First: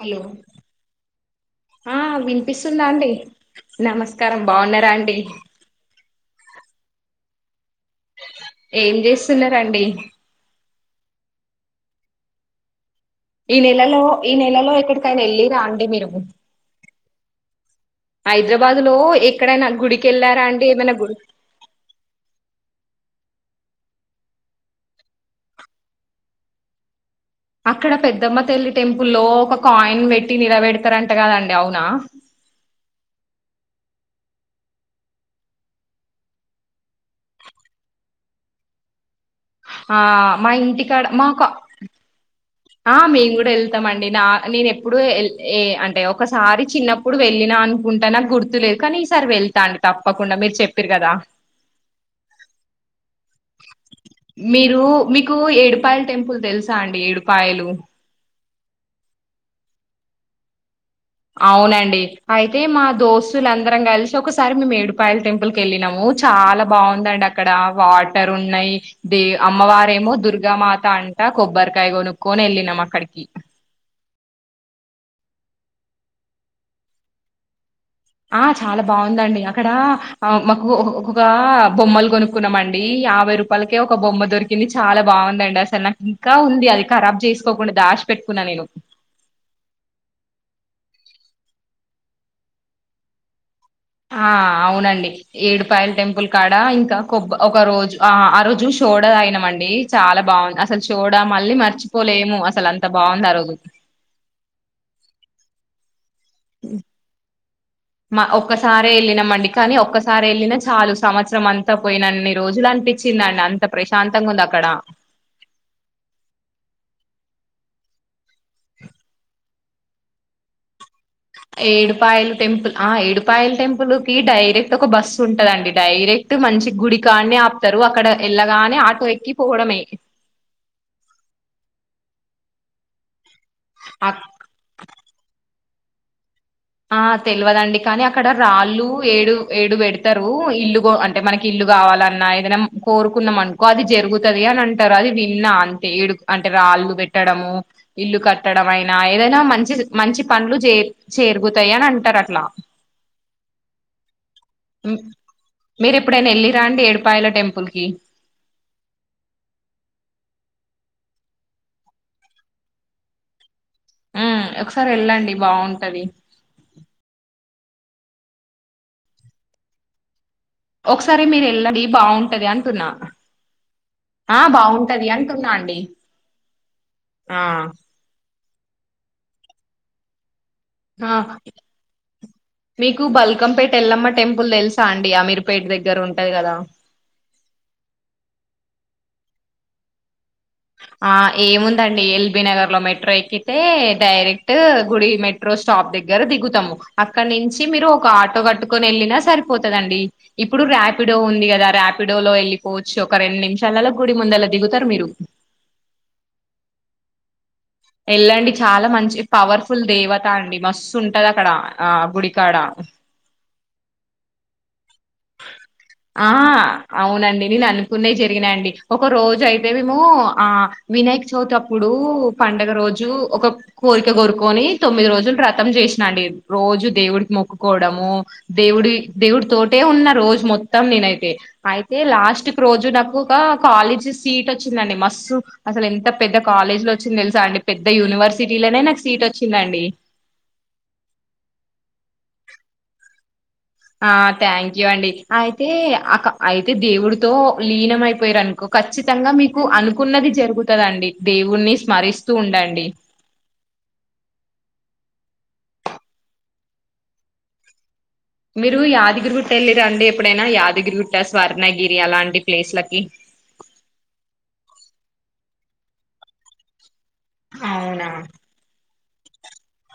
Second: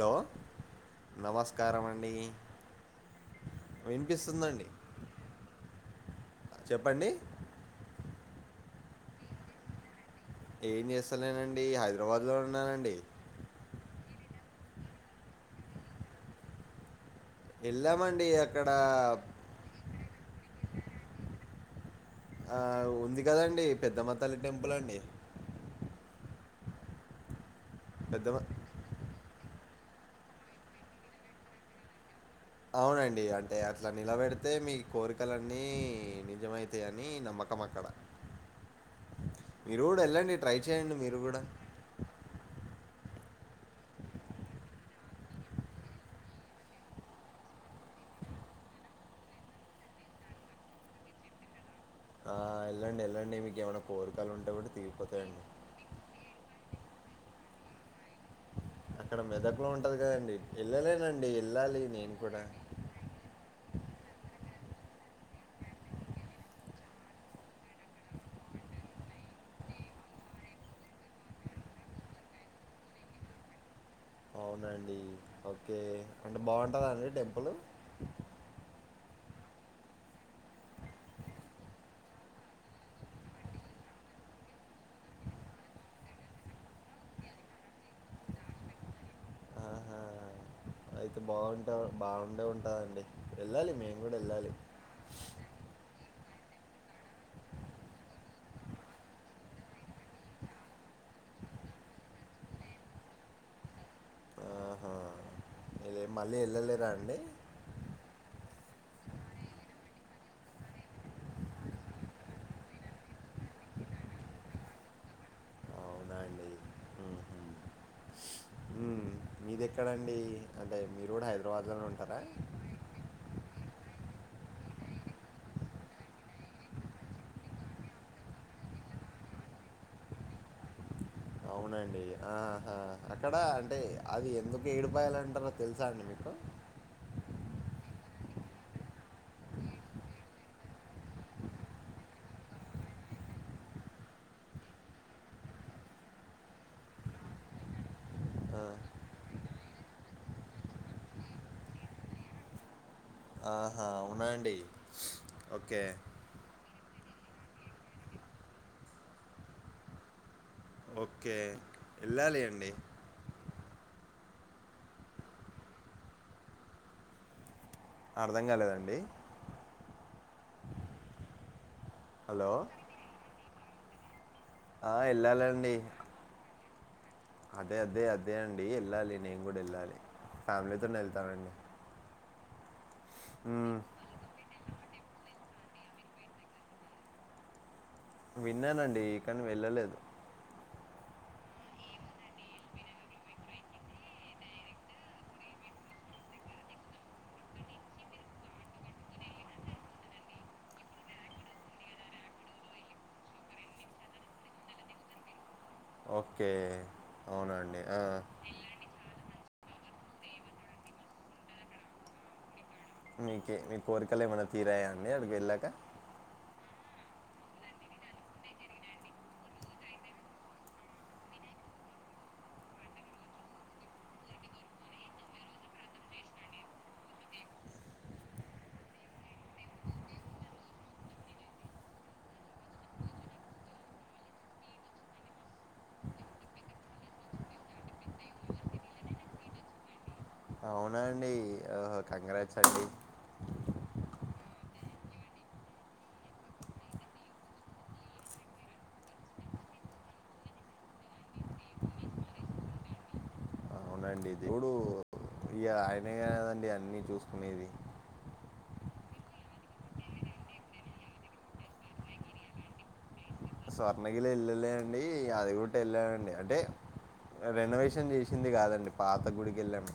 Hello నమస్కారం ఆ అండి వినిపిస్తుందా అండి నమస్కారం వినిపిస్తుందండి బాగున్నారా అండి చెప్పండి ఏం చేస్తున్నారండి ఏం చేస్తలేనండి హైదరాబాద్ లో ఉన్నానండి ఈ నెలలో ఈ నెలలో ఎక్కడికైనా వెళ్ళిరా అండి మీరు వెళ్ళామండి అక్కడ హైదరాబాద్ లో ఎక్కడైనా గుడికి కి ఎలార అండి ఏమన్నా గుడికి ఆ ఉంది కదండి పెద్దమతల్లి టెంపుల్ అండి అక్కడ పెద్దమ్మ తల్లి టెంపుల్లో ఒక కాయిన్ పెట్టి నిలబెడతారంట కదండి అవునా అవునండి అంటే అట్లా నిలబెడితే మీ కోరికలన్నీ నిజమైతాయని నమ్మకం అక్కడ మీరు ఆ కూడా వెళ్ళండి మా ట్రై చేయండి ఇంటికాడ మీరు కూడా మాకు ఆ మేము కూడా వెళ్తామ అండి నా నేను ఎప్పుడు ఏ అంటే ఒకసారి చిన్నప్పుడు వెళ్ళినా అనుకుంటా నాకు గుర్తులేదు కానీ ఈసారి వెళ్తా అండి తప్పకుండా మీరు చెప్పారు కదా ఆ, వెళ్ళండి వెళ్ళండి మీకు ఏమైనా కోరికలు ఉంటే కూడా మీరు మీకు తీరిపోతాయండి ఏడిపాయల్ టెంపుల్ తెలుసు చ అండి ఏడుపాయలు అక్కడ మెదక్లో ఉంటది కదండి వెళ్ళలేనండి వెళ్ళాలి అవునండి నేను కూడా అయితే మా దోస్తులు అందరం కలిసి ఒకసారి మేడిపాయల్ టెంపుల్ కి వెళ్ళినము చాలా బాగుందండి అక్కడ వాటర్ ఉన్నాయి దే అమ్మవారేమో దుర్గామాత అంటా కొబ్బరికాయ కొనుక్కొని వెళ్ళినము అక్కడికి అవునా అండి ఓకే అంటే బాగుంటుంద అండి టెంపుల్ ఆ చాలా బాగుందండి అక్కడ మాకు ఒ ఒకొ బొమ్మలు కొనుక్కున్నామ అండి యాభై రూపాయలకే ఒక బొమ్మ దొరికింది చాలా బాగుందండి అసలు నాకు ఇంకా ఉంది అది ఖరాబ్ చేసుకోకుండా దాష్ పెట్టుకున్నా నేను బాగుంటా బాగుండే ఉంటాందండి ఆ అవునండి ఏడుపాయల్ టెంపుల్ అక్కడ ఇంకా కొబ్బ ఒక రోజు ఆ ఆ రోజు సోడ తాగిన మండి చాలా బాగుంది అసలు సోడా మళ్ళీ మర్చిపోలేము అసలు అంత బాగుంది ఆ రోజు ఆహా! మీరే మళ్ళీ వెళ్ళలేరా అండి మా ఒక్కసారే వెళ్ళినమండి కానీ ఒక్కసారి వెళ్ళినా చాలు సంవత్సరం అంతా పోయిన అన్ని రోజులు అనిపించిందండి అంత ప్రశాంతంగా ఉంది అక్కడ అవునా అండి. హుహు. ఇది ఎక్కడండి అదే ఏడుపాయల టెంపుల్ ఆ ఏడుపాయల టెంపుల్ కి డైరెక్ట్ ఒక బస్ ఉంటదండి డైరెక్ట్ మంచి గుడి కాన్నే ఆపుతారు అక్కడ వెళ్ళగానే ఆటో ఎక్కి పోవడమే అవునండి ఆహా అ ఇక్కడ అంటే అది ఎందుకు ఏడిపోయాలంటారు తెలుసా అండి మీకు ఆ తెలియదండి కానీ అక్కడ రాళ్ళు ఏడు ఏడు పెడతారు ఇల్లు అంటే మనకి ఇల్లు కావాలన్నా ఏదైనా కోరుకున్నాం అనుకో అది జరుగుతుది అని అంటారు అది విన్నా అంతే ఏడు అంటే రాళ్ళు పెట్టడము ఇల్లు ఆ! కట్టడం అయినా ఏదైనా మంచి మంచి పనులు చే జరుగుతాయి అని అంటారు అట్లా ఆహా! అవునా అండి. ఓకే. మీరు ఎప్పుడైనా వెళ్ళి రండి ఏడిపాయల టెంపుల్ కి వెళ్ళాలి అండి ఆ ఒకసారి వెళ్ళండి బాగుంటది అర్ధం కాలేదండి ఒకసారి మీరు వెళ్ళండి బాగుంటది హలో అంటున్నా ఆ ఆ, బాగుంటది అంటున్నా వెళ్ళాలండి అండి ఆ అదే అదే అదే అండి ఏళ్లాలి కూడా వెళ్ళాలి ఫ్యామిలీతో ఆ వెళ్తానండి మీకు బల్కంపేట మ్మ్, ఎల్లమ్మ టెంపుల్ తెలుస చాండియా ఆమీరుపేట దగ్గర ఉంటది కదా విన్నానండి ఇక్కని వెళ్ళలేదు ఆ ఏముందండి ఎల్బి నగర్ లో మెట్రో ఎక్కితే డైరెక్ట్ గుడి మెట్రో స్టాప్ దగ్గర దిగుతాము అక్కడి నుంచి మీరు ఒక ఆటో కట్టుకొని వెళ్ళినా సరిపోతుందిండి ఇప్పుడు ర్యాపిడో ఉంది కదా ర్యాపిడోలో వెళ్ళిపోవచ్చు ఒక రెండు నిమిషాలలో గుడి ముందలా దిగుతారు మీరు ఓకే అవునండి వెళ్ళండి చాలా మంచి పవర్ఫుల్ దేవత అండి మస్తు ఉంటది అక్కడ ఆ గుడికాడ మీక మీ కోరికలు ఏమన్నా తీరాయా అంటే ఆకడికివేల్లక ఆ అవునండి నేను అనుకునే జరిగినా అండి ఒక రోజు అయితే మేము ఆ వినాయక చవితి అప్పుడు పండుగ రోజు ఒక కోరిక కోరుకొని తొమ్మిది రోజులు ర్రతం చేసినాండి రోజు దేవుడికి మొక్కుకోవడము దేవుడి దేవుడి తోటి టే ఉన్న రోజు మొత్తం నేనైతే అయితే లాస్ట్కు రోజు నాకు ఒక కాలేజీ సీట్ వచ్చిందండి మస్స్తు అసలు ఎంత పెద్ద కాలేజీ లో వచ్చిందో తెలుసా అండి పెద్ద యూనివర్సిటీలోనే నాకు సీట్ వచ్చిందండి ఓహో కంగ్రాట్ అండి ఆ థ్యాంక్ యూ అండి అయితే అ అయితే దేవుడితో లీనమయిపోయారునుకో ఖచ్చితంగా మీకు అనుకున్నది జరుగుతుదండి దేవుడిని స్మరిస్తూ ఉండండి మీ దేవడు [unintelligible] [inaudible] [unintelligible] మీరు యాదగిరిగుట్ట వెళ్ళిరా అండి ఎప్పుడైనా యాదగిరిగుట్ట స్వర్ణగిరి అలాంటి ప్లేస్ లకి స్వర్ణగిల వెల్ళలే అండి అదిగుట్ట ఎల్లాలండీ అంటే అవునా రేనవేషన్ చేసింది కాదండి పాత గుడికి ఎల్లం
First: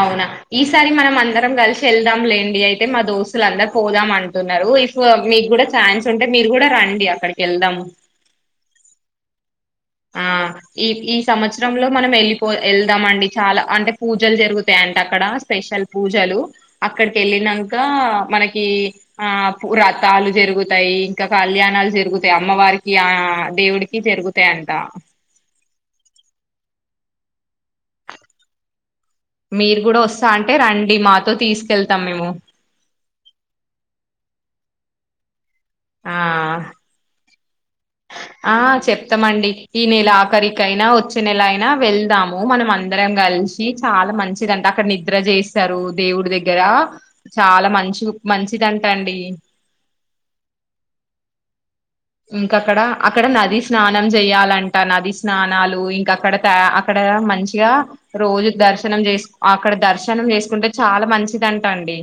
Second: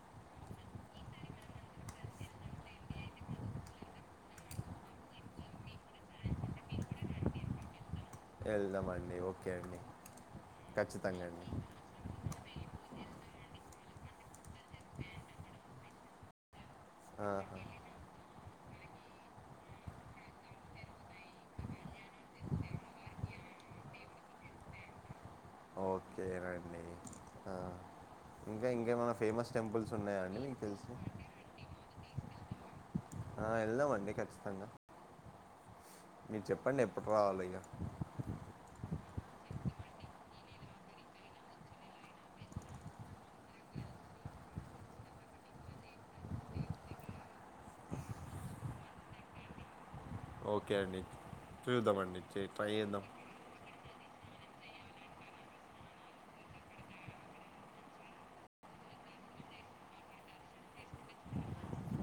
అవునా ఈసారి మనం అందరం కలిసి వెళ్దాం లేండి అయితే మా దోస్తులు అందరు పోదాం అంటున్నారు ఇఫ్ మీకు కూడా ఛాన్స్ ఉంటే మీరు కూడా రండి అక్కడికి వెళ్దాం వెళ్దామండి ఓ ఆ ఈ ఈ సంవత్సరంలో మనం వెళ్ళిపో ఎల్ ద్దాం అండి చాలా అంటే పూజలు జరుగుతాయింట అక్కడ స్పెషల్ పూజలు అక్కడికి ఆహా, వెళ్ళినాక మనకి ఆ వ్రతాలు జరుగుతాయి ఇంకా కళ్యాణాలు జరుగుతాయి అమ్మవారికి ఆ దేవుడికి జరుగుతాయి తా ఓకేనండి ఆ, ఇంకా ఇంకేమైనా ఫేమస్ మీరు టెంపుల్స్ కూడా ఉన్నాయా వస్తా అండి అంటే మీకు తెలిసి రండి మాతో తీసుకెళ్తాం మేము ఆ వెళ్దాం అండి ఖచ్చితంగా ఆ మీరు చెప్పండి ఎప్పుడు రావాలో ఇగ ఆ చెప్తామండి ఈ నెల ఆఖరికైనా వచ్చే నెల అయినా వెళ్దాము మనం అందరం కలిసి చాలా మంచిదంటే అక్కడ నిద్ర చేస్తారు దేవుడి దగ్గర చాలా మంచి మంచిదంట అండి ఓకే అండి చూద్దామండి చే- ట్రై ఇంకాక్కడ చేద్దాం అక్కడ నది స్నాన్ నం చెయాలంటా నది స్నానాలు ఇంకా అక్కడ త అక్కడ మంచిగా రోజు దర్శనం చేసు అక్కడ దర్శనం చేసుకుంటే చాలా మంచిదింటా అండి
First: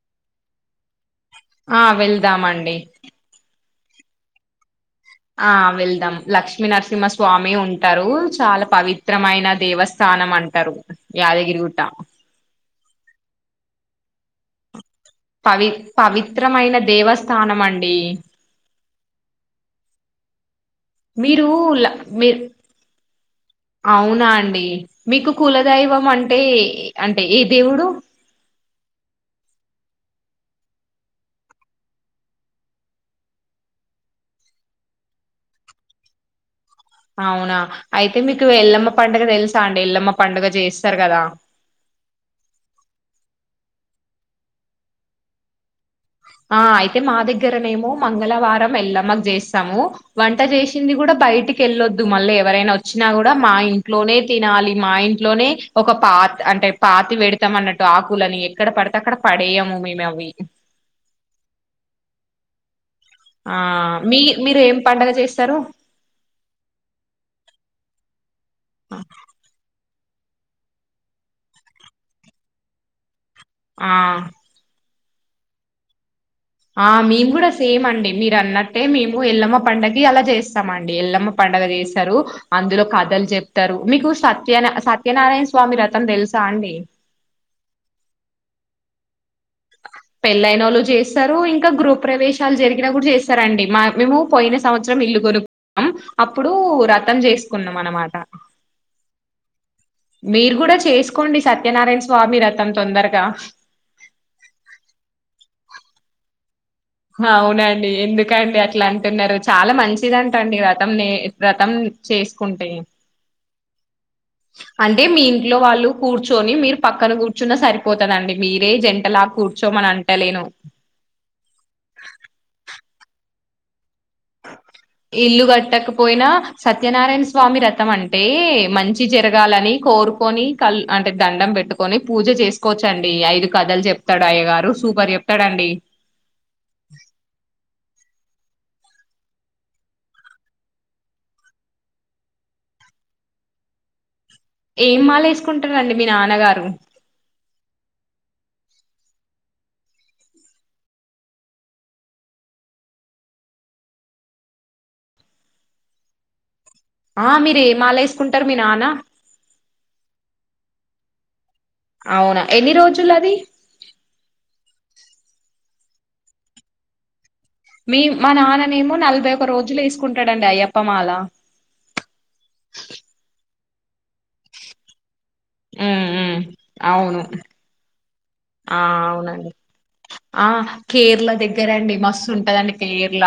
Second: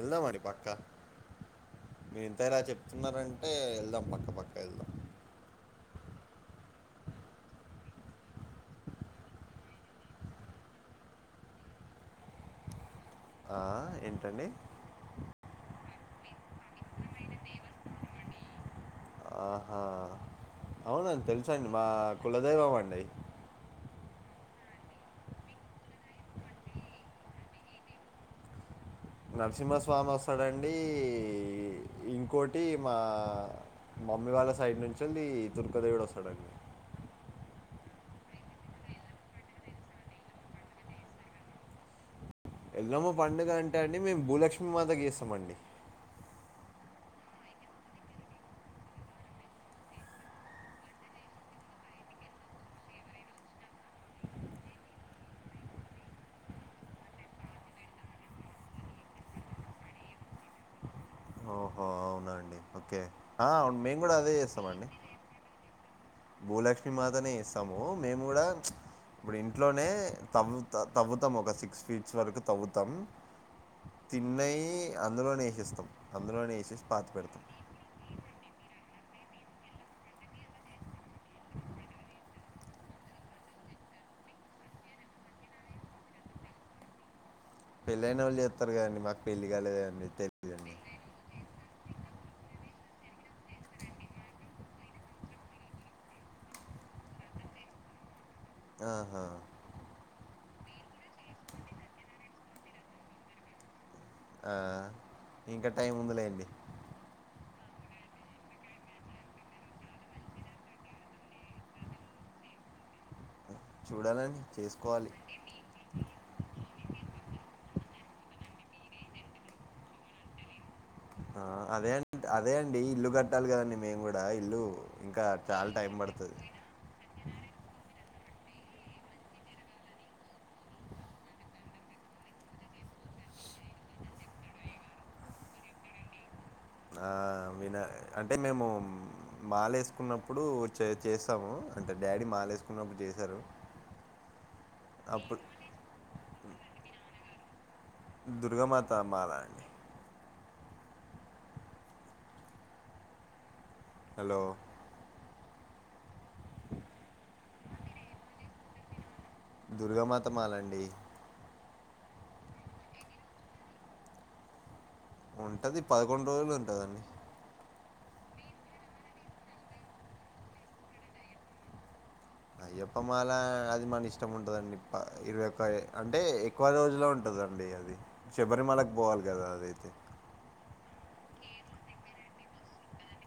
ఎల్దాం మడి పక్క ఆ మీ ఇంతేలా వెళ్దామండి చెప్తున్నారంటే ఇద్ద పక్క పక్క ఎల్దాం ఆ వెళ్దాం లక్ష్మీ నరసింహ స్వామి ఉంటారు చాలా పవిత్రమైన దేవస్థానం అంటారు యాదగిరిగుట్ట ఆ, ఏంటండి పవి పవిత్రమైన దేవస్థానం అండి అవున మీరు తెలుస అండి మా ల- మీ కులదైవం అండి అవునా అండి మీకు కులదైవం అంటే అంటే ఏ దేవుడు నరసింహస్వామి వస్తాడండి ఇంకోటి మా మమ్మీ వాళ్ళ సైడ్ నుంచి వెళ్ళి దుర్గా దేవుడు వస్తాడండి అవునా అయితే మీకు ఎల్లమ్మ పండుగ తెలుసా అండి ఎల్లమ్మ పండుగ చేస్తారు కదా వెల్లమ్మ పండుగ అంటే అండి మేము భూలక్ష్మి మాత చేస్తామండి ఆ అయితే మా దగ్గరనేమో మంగళవారం వెళ్ళమ్మకు చేస్తాము వంట చేసింది కూడా బయటికి వెళ్ళొద్దు మళ్ళీ ఎవరైనా వచ్చినా కూడా మా ఇంట్లోనే తినాలి మా ఇంట్లోనే ఒక పాత్ అంటే పాతి పెడతాం అన్నట్టు ఆకులని ఎక్కడ పడితే అక్కడ పడేయము మేము అవి ఓహో అవునా అండి ఓకే ఆ అవును మేము కూడా మీ అదే మీరు ఏం చేస్తామండి పడుగ చేస్తారు భూలక్ష్మి మాతనే చేస్తాము మేము కూడా ఇప్పుడు ఇంట్లోనే తౌ తా తవ్వుతాము ఒక సిక్స్ ఫీట్స్ వరకు తవ్వుతాం ఆ తిన్నైయ్ అందులోనేేషిస్తాం ఆ మేము కూడా సేమ్ అండి మీరు అన్న అంటే మేము ఎల్లమ్మ పండగ కిఅలా చేస్తామ అండి ఎల్లమ్మ పండగ చేస్తారు అందులో కథలు చెప్తారు మీకు సత్య సత్యనారాయణ స్వామి వ్రతంతెలుసా అండి పెళ్ళైన వాళ్ళు చేస్తారు కదండి మాకు పెళ్లి గాలెదండి తెలిదండి చెస్తారు. ఇంకా గ్రూప్ ప్రవేశాలు జరిగిన కూడా చేస్తారండి మా మేము పోయిన సంవత్సరం ఇల్లు కొనుకుంన్నాం అప్పుడు వ్రతంచేసుకున్నాం అనమాట ఆహా మీరు కూడా చేసుకోండి సత్యనారాయణ స్వామి వ్రతం తొందరగా ఆ ఇంకా టైం ఉందిలేండి అవునండి ఎందుకండి అట్లా అంటున్నారు చాలా మంచిదంట అండి వ్రతం నే వ్రతం చేసుకుంటే చూడాలండి అంటే చేసుకోవాలి మీ ఇంట్లో వాళ్ళు కూర్చొని మీరు పక్కన కూర్చున్న సరిపోతదండి మీరే జంట లా కూర్చో మన అంటలేను అదే అండిఅదే ఇల్లు కట్టాల కదా మేము కూడా ఇల్లు ఇంకా ఇల్లు చాలా టైం కట్టకపోయినా పడుతది సత్యనారాయణ స్వామి వ్రతంఅంటే మంచి జరగాలని కోరుకొని కల్ అంటే దండం పెట్టుకొని పూజ చేసుకోవచ్చండి ఐదు కథలు చెప్తాడు అయ్యగారు సూపర్ చెప్తాడండి ఆ విన అంటే మేము మాలేసుకున్నప్పుడు చెచేస్తాము అంటే డాడీ మాల వేసుకున్నప్పుడు చేశారు ఏం అప్పుడు మాలేసుకుంటా రండిమీ నాన్న నానగారు దుర్గామాత మాల అండి హలో ఆ మీరే మాల ఎసుకుంటారు మీ నానా దుర్గమాత మాలండి అవునా ఎన్ని రోజుల అది ఉంటది పదకొండు రోజులు ఉంటదండి మీ మా నాన్ననేమో నలభై ఒక రోజులు వేసుకుంటాడండి అయ్యప్పమాల అయ్యప్పమాల అది మనిష్ ఇష్టం ఉంటందండి ఇరవై ఉమ్ ఒకఅంటే ఉమ్ ఎక్కువ రోజుల్లో అవును ఉంటందండి అది ఆ శబరిమలకి పోవాలి కదా అవునండి అదైతే ఆ కేరళ దగ్గర అండి మస్తు ఉంటదండి కేరళ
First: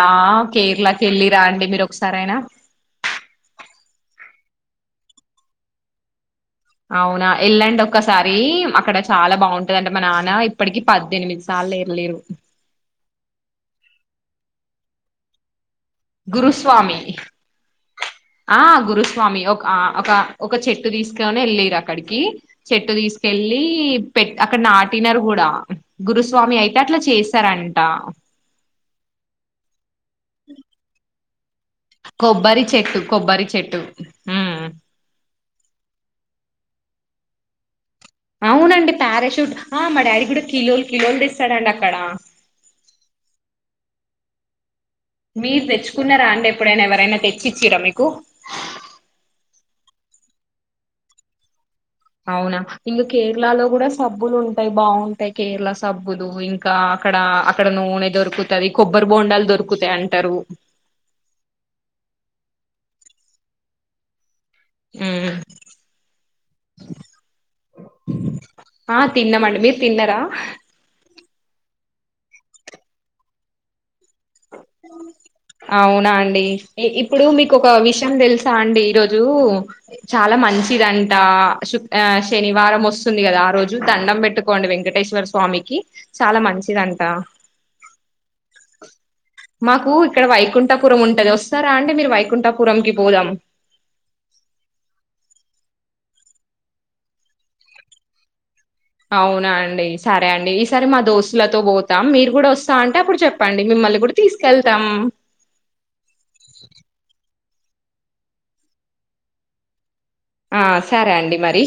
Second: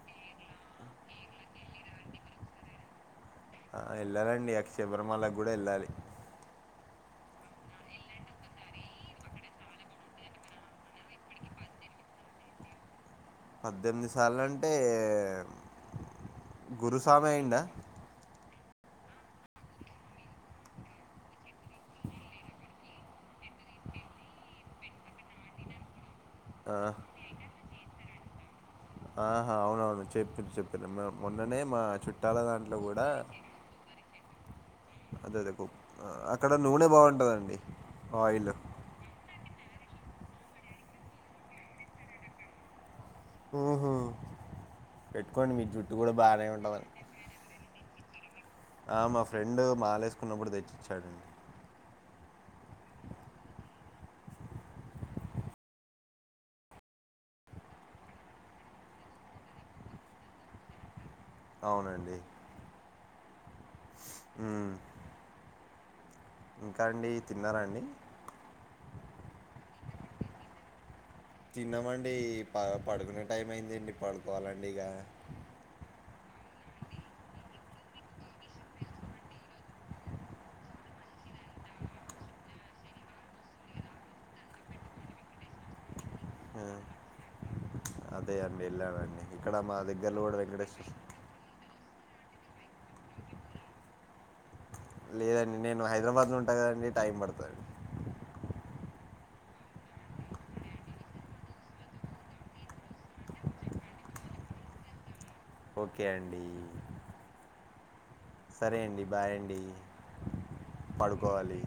కేరళకి వెళ్ళి రా అండి మీరు ఒకసారియినా వెళ్ళాలండి అక్షయ బ్రహ్మాలకు కూడా వెళ్ళాలి అవునా వెళ్ళండి ఒక్కసారి అక్కడ చాలా బాగుంటదింటే మా నాన్న ఇప్పటికి పద్దెనిమిది సార్లు యెలేరు పద్దెనిమిది సార్లు అంటే గురుస్వామి ఆ గురుస్వామి ఒక ఒక ఒక చెట్టు తీసుకని వెళ్ళరు అక్కడికి చెట్టు తీసుకెళ్ళి పెట్ అక్కడ నాటినారు కూడా గురుస్ స్వామి ఆ, అయితే అట్లా చేస్తారా అండి అంటా అవును చెపింది చెపింది మన కొబ్బరి చెట్టు కొబ్బరి చెట్టు ఉమ్ అదే అదే అక్కడ నూనె బాగుంటుందండి ఆయిల్ అవునండి పారాషూట్ ఆ మా డాడీ కూడా కిలోలు కిలోలు తెస్తాడండి అక్కడ ఓహో మీరు తెచ్చుకున్నారా అండి ఎప్పుడైనా ఎవరైనా తెచ్చిచ్చరా మీకు ఆ, మా ఫ్రెండ్ మాాలేసుకున్నప్పుడు తెచ్చిచ్చాడండి అవునా ఇంకా కేరళలో కూడా సబ్బులు ఉంటాయి బాగుంటాయి కేరళ సబ్బులు ఇంకా అక్కడ అక్కడ నూనె దొరుకుతుంది కొబ్బరి బోండాలు దొరుకుతాయి అంటారు అవునండి హ్మ్. ఆ ఇంకా అండి తిన్నారాండి ఆ తిన్నామండి మీరు తిన్నారా తన్నామండి పడుకునే టైం అయిందండి పడుకోవాలండి ఇగ. అవునా అన్ ఇప్పుడు మీకు ఒక విషయం తెలుసా అండి ఈరోజు చాలా మంచిదంటు శు శనివారం వస్తుంది కదా ఆ రోజు దండం పెట్టుకోండి వెంకటేశ్వర స్వామికి చాలా మంచిదంట మేల అండి ఇక్కడ మా మాకు దగ్గరలో ఇక్కడ గూడా వెంకటేశ్వర వైకుంఠపురం ఉంటది వస్తారా అండి అంటే మీరు వైకుంఠాపురంకి పోదాం లేదండి నేను హైదరాబాద్ లో ఉంటా కదండి టైం పడుతదండి అవునా అండి సరే అండి ఈసారి మా దోస్తులతో పోతాం మీరు కూడా వస్తా అంటే అప్పుడు చెప్పండి మిమ్మల్ని కూడా తీసుకెళ్తాం ఓకే అండి సరే అండి బాయ్ అండి ఆ సరే అండి మరి పడుకోవాలి.